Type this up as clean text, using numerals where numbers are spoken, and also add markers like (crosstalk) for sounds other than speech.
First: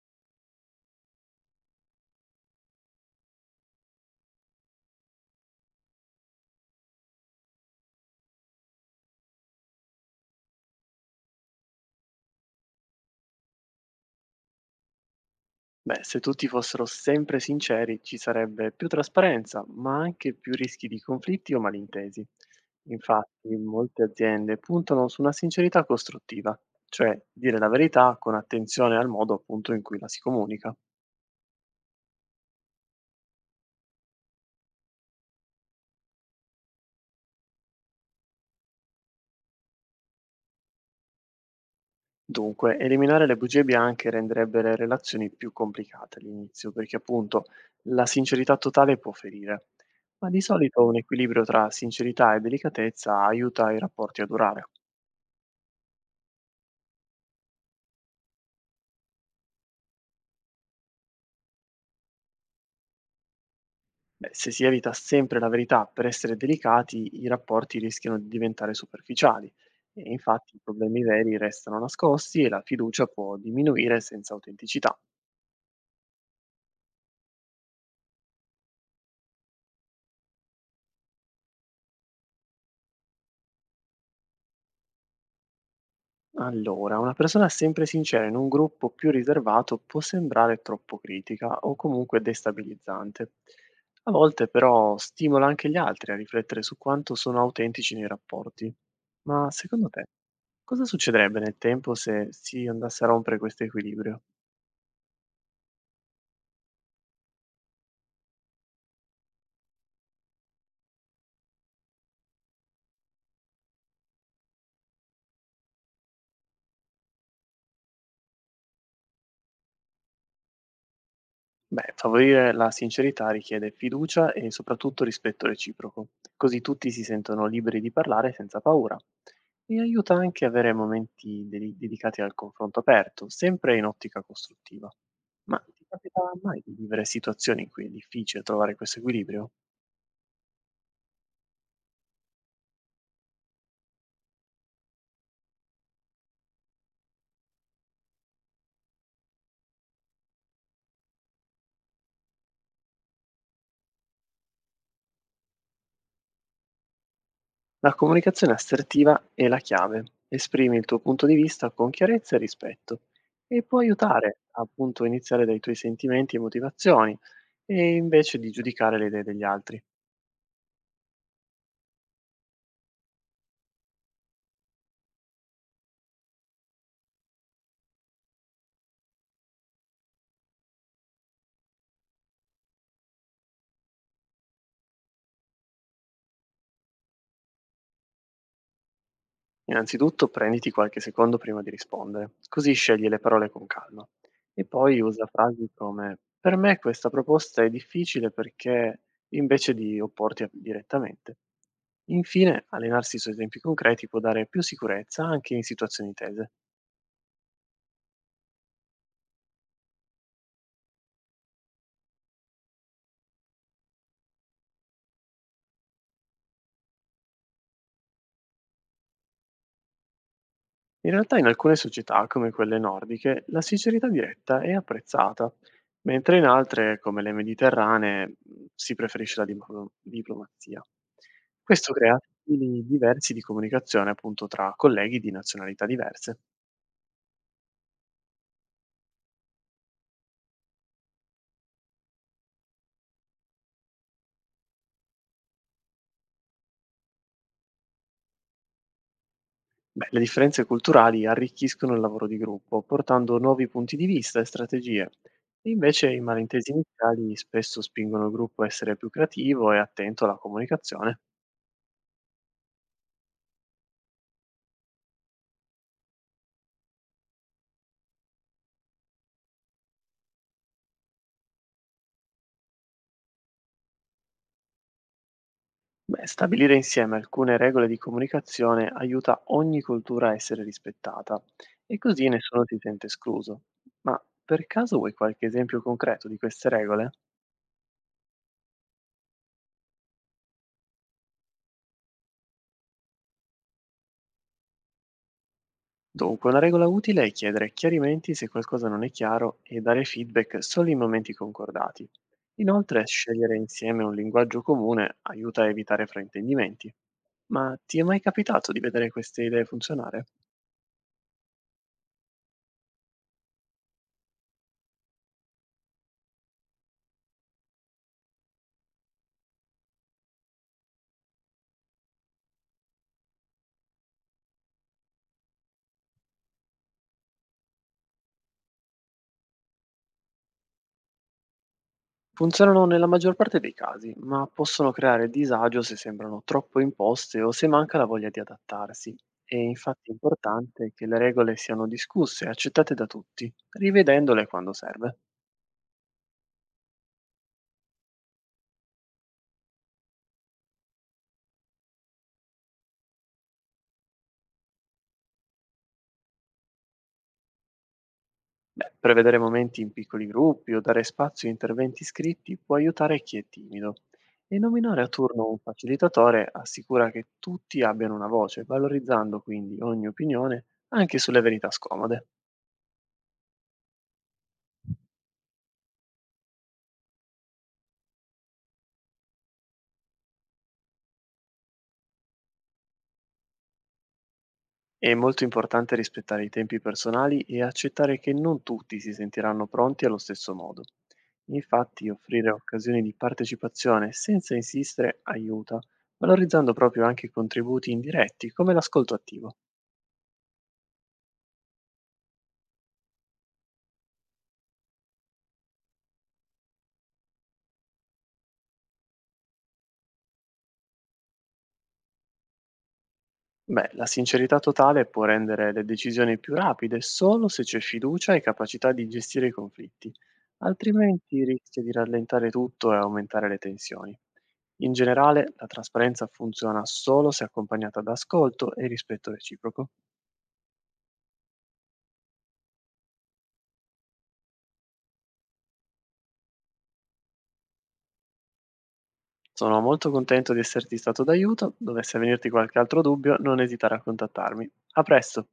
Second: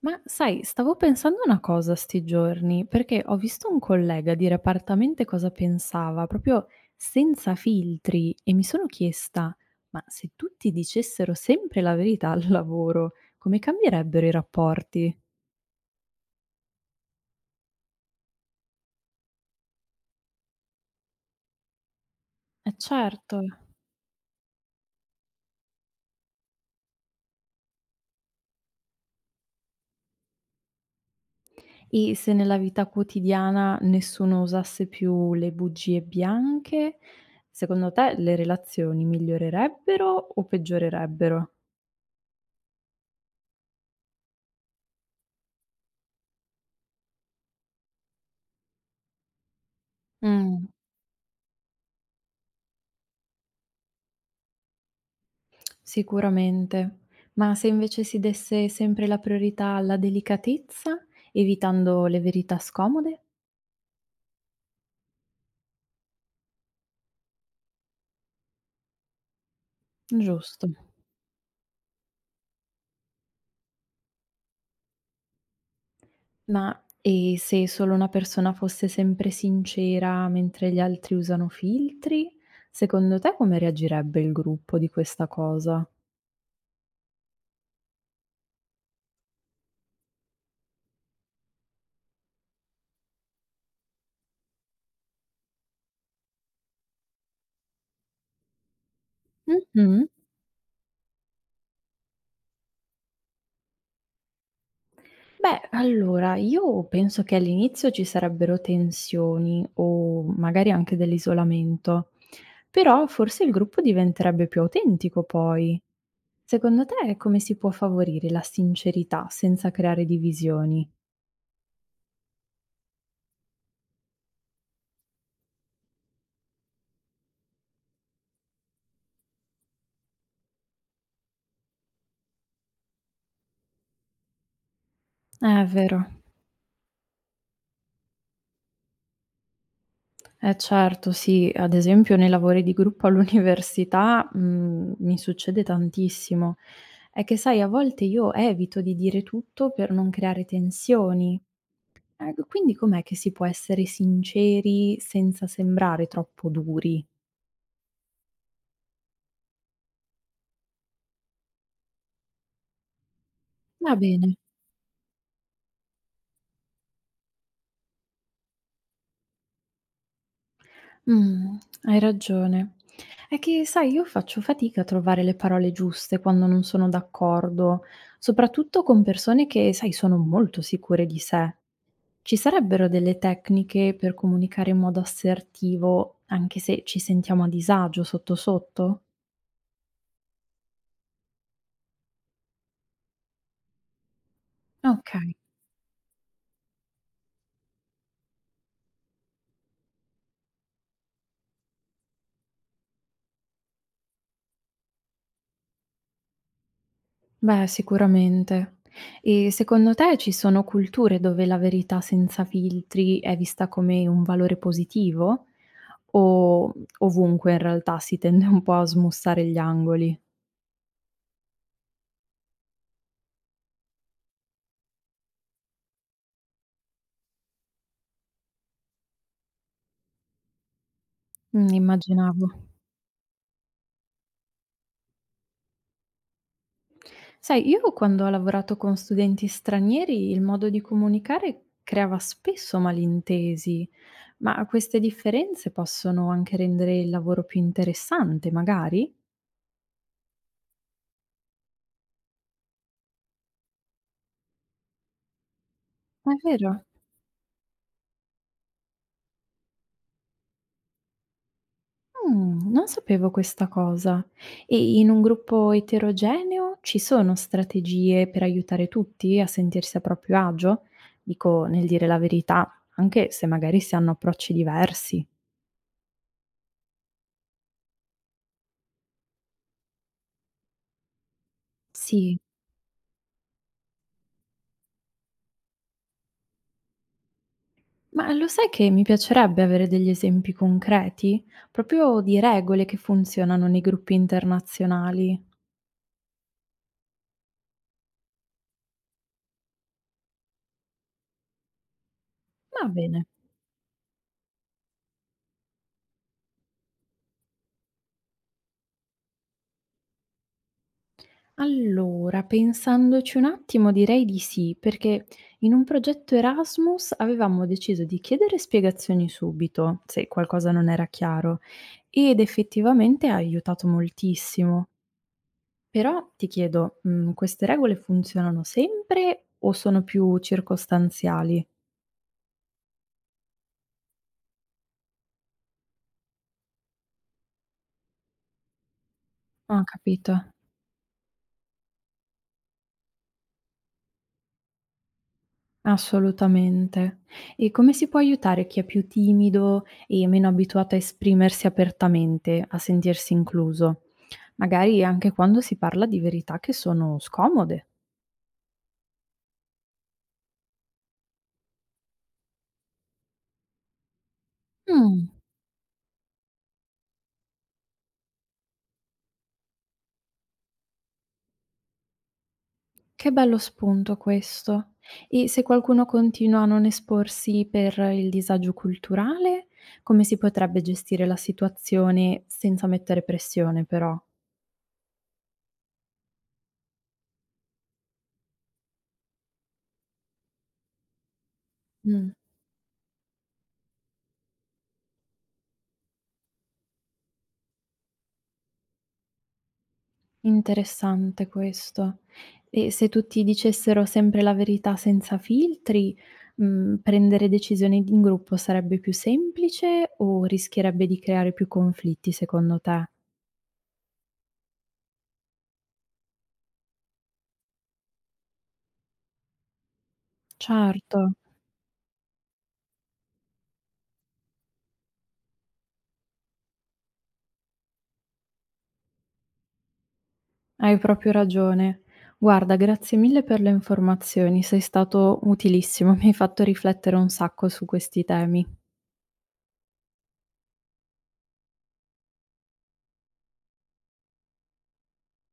Ma sai, stavo pensando una cosa sti giorni, perché ho visto un collega dire apertamente cosa pensava, proprio senza filtri, e mi sono chiesta, ma se tutti dicessero sempre la verità al lavoro, come cambierebbero i rapporti? Beh, se tutti fossero sempre sinceri ci sarebbe più trasparenza, ma anche più rischi di conflitti o malintesi. Eh certo. Infatti, molte aziende puntano su una sincerità costruttiva, cioè dire la verità con attenzione al modo appunto in cui la si comunica. E se nella vita quotidiana nessuno usasse più le bugie bianche, secondo te le relazioni migliorerebbero o peggiorerebbero? Dunque, eliminare le bugie bianche renderebbe le relazioni più complicate all'inizio, perché appunto la sincerità totale può ferire, ma di Mm. solito un equilibrio tra sincerità e delicatezza aiuta i rapporti a durare. Sicuramente. Ma se invece si desse sempre la priorità alla delicatezza, evitando le verità scomode? Beh, se si evita sempre la verità per essere delicati, i rapporti rischiano di diventare superficiali e infatti i Giusto. problemi veri restano nascosti e la fiducia può diminuire senza autenticità. Ma e se solo una persona fosse sempre sincera mentre gli altri usano filtri? Secondo te come reagirebbe il gruppo di questa cosa? Allora, una persona sempre sincera in un gruppo più riservato può sembrare troppo critica o comunque destabilizzante. A volte però stimola anche gli altri a riflettere su quanto sono autentici nei rapporti. Ma secondo te, Mhm. cosa succederebbe nel tempo se si andasse a rompere questo equilibrio? Beh, allora, io penso che all'inizio ci sarebbero tensioni o magari anche dell'isolamento, però forse il gruppo diventerebbe più autentico poi. Secondo te come si può favorire la sincerità senza creare divisioni? Beh, favorire la sincerità richiede fiducia e soprattutto rispetto reciproco, così tutti si sentono liberi di parlare senza paura. E aiuta anche avere momenti dedicati al confronto aperto, sempre in ottica costruttiva. Ma ti Vero. capita mai di vivere situazioni in cui è difficile trovare questo equilibrio? Certo, sì. Ad esempio nei lavori di gruppo all'università, mi succede tantissimo. È che sai a volte io evito di dire tutto per non creare tensioni. Q quindi com'è che si può essere sinceri senza sembrare troppo duri? La comunicazione assertiva è la chiave. Esprimi il tuo punto di vista con chiarezza e rispetto e può Va bene. aiutare appunto a iniziare dai tuoi sentimenti e motivazioni e invece di giudicare le idee degli altri. Mh, Hai ragione. È che sai, io faccio fatica a trovare le parole giuste quando non sono d'accordo, soprattutto con persone che, sai, sono molto sicure di sé. Ci sarebbero delle tecniche per comunicare in modo assertivo, anche se ci sentiamo a disagio sotto sotto? Innanzitutto prenditi qualche secondo prima di rispondere, così scegli le parole con calma. E poi usa Okay, frasi come per me questa proposta è difficile perché invece di direttamente. Infine, allenarsi su esempi concreti può dare più sicurezza anche in situazioni tese. beh, sicuramente. E secondo te ci sono culture dove la verità senza filtri è vista come un valore positivo? O ovunque in realtà si tende un po' a smussare gli angoli. In realtà in alcune società, come quelle nordiche, la sincerità diretta è apprezzata, mentre in altre, come le mediterranee, si preferisce la diplomazia. Questo crea Immaginavo. stili diversi di comunicazione appunto tra colleghi di nazionalità diverse. Sai, io quando ho lavorato con studenti stranieri, il modo di comunicare creava spesso malintesi, ma queste differenze possono anche rendere il lavoro più interessante, magari? Beh, le differenze culturali arricchiscono il lavoro di gruppo, portando nuovi punti di vista e strategie. Invece i È malintesi vero. iniziali spesso spingono il gruppo a essere più creativo e attento alla comunicazione. Non sapevo questa cosa. E in un gruppo eterogeneo ci sono strategie per aiutare tutti a sentirsi a proprio agio? Dico, nel dire la verità, anche se magari si hanno approcci diversi. Beh, stabilire insieme alcune regole di comunicazione aiuta ogni cultura a essere rispettata e così Sì. nessuno si sente escluso. Ma per caso vuoi qualche esempio concreto di queste regole? Ma lo sai che mi piacerebbe avere degli esempi concreti, proprio di regole che funzionano nei gruppi internazionali? Dunque, una regola utile è chiedere chiarimenti se qualcosa non è chiaro e dare feedback solo in momenti concordati. Va Inoltre, bene. scegliere insieme un linguaggio comune aiuta a evitare fraintendimenti. Ma ti è mai capitato di vedere queste idee funzionare? Allora, pensandoci un attimo direi di sì, perché in un progetto Erasmus avevamo deciso di chiedere spiegazioni subito, se qualcosa non era chiaro, ed effettivamente ha aiutato moltissimo. Però ti chiedo, queste regole funzionano sempre o sono più circostanziali? Funzionano nella maggior parte dei casi, ma possono creare disagio se sembrano troppo imposte o se manca la voglia di adattarsi. È Ho infatti capito, importante che le regole siano discusse e accettate da tutti, rivedendole quando serve. assolutamente. E come si può aiutare chi è più timido e meno abituato a esprimersi apertamente, a sentirsi incluso? Magari anche quando si parla di verità che sono scomode. Beh, prevedere momenti in piccoli gruppi o dare spazio a interventi scritti può aiutare chi è timido. E nominare a Mh. turno un facilitatore assicura che tutti abbiano una voce, valorizzando quindi ogni opinione anche sulle verità scomode. Che bello spunto questo. E se qualcuno continua a non esporsi per il disagio culturale, come si potrebbe gestire la situazione senza mettere pressione però? È molto importante rispettare i tempi personali e accettare che non tutti si sentiranno pronti allo stesso modo. Infatti, Mh. offrire occasioni di partecipazione senza insistere aiuta, valorizzando proprio anche contributi indiretti come l'ascolto attivo. Interessante questo. E se tutti dicessero sempre la verità senza filtri, prendere decisioni d in gruppo sarebbe più semplice o rischierebbe di creare più conflitti secondo te? Beh, la sincerità totale può rendere le decisioni più rapide solo se c'è fiducia e capacità di gestire i conflitti, Certo, altrimenti rischia di rallentare tutto e aumentare le tensioni. In generale, la trasparenza funziona solo se accompagnata da ascolto e rispetto reciproco. hai proprio ragione. Guarda, grazie mille per le informazioni, sei stato utilissimo, (laughs) mi hai fatto riflettere un sacco su questi temi. Sono molto contento di esserti stato d'aiuto, dovesse venirti qualche altro dubbio, non esitare a contattarmi. A presto!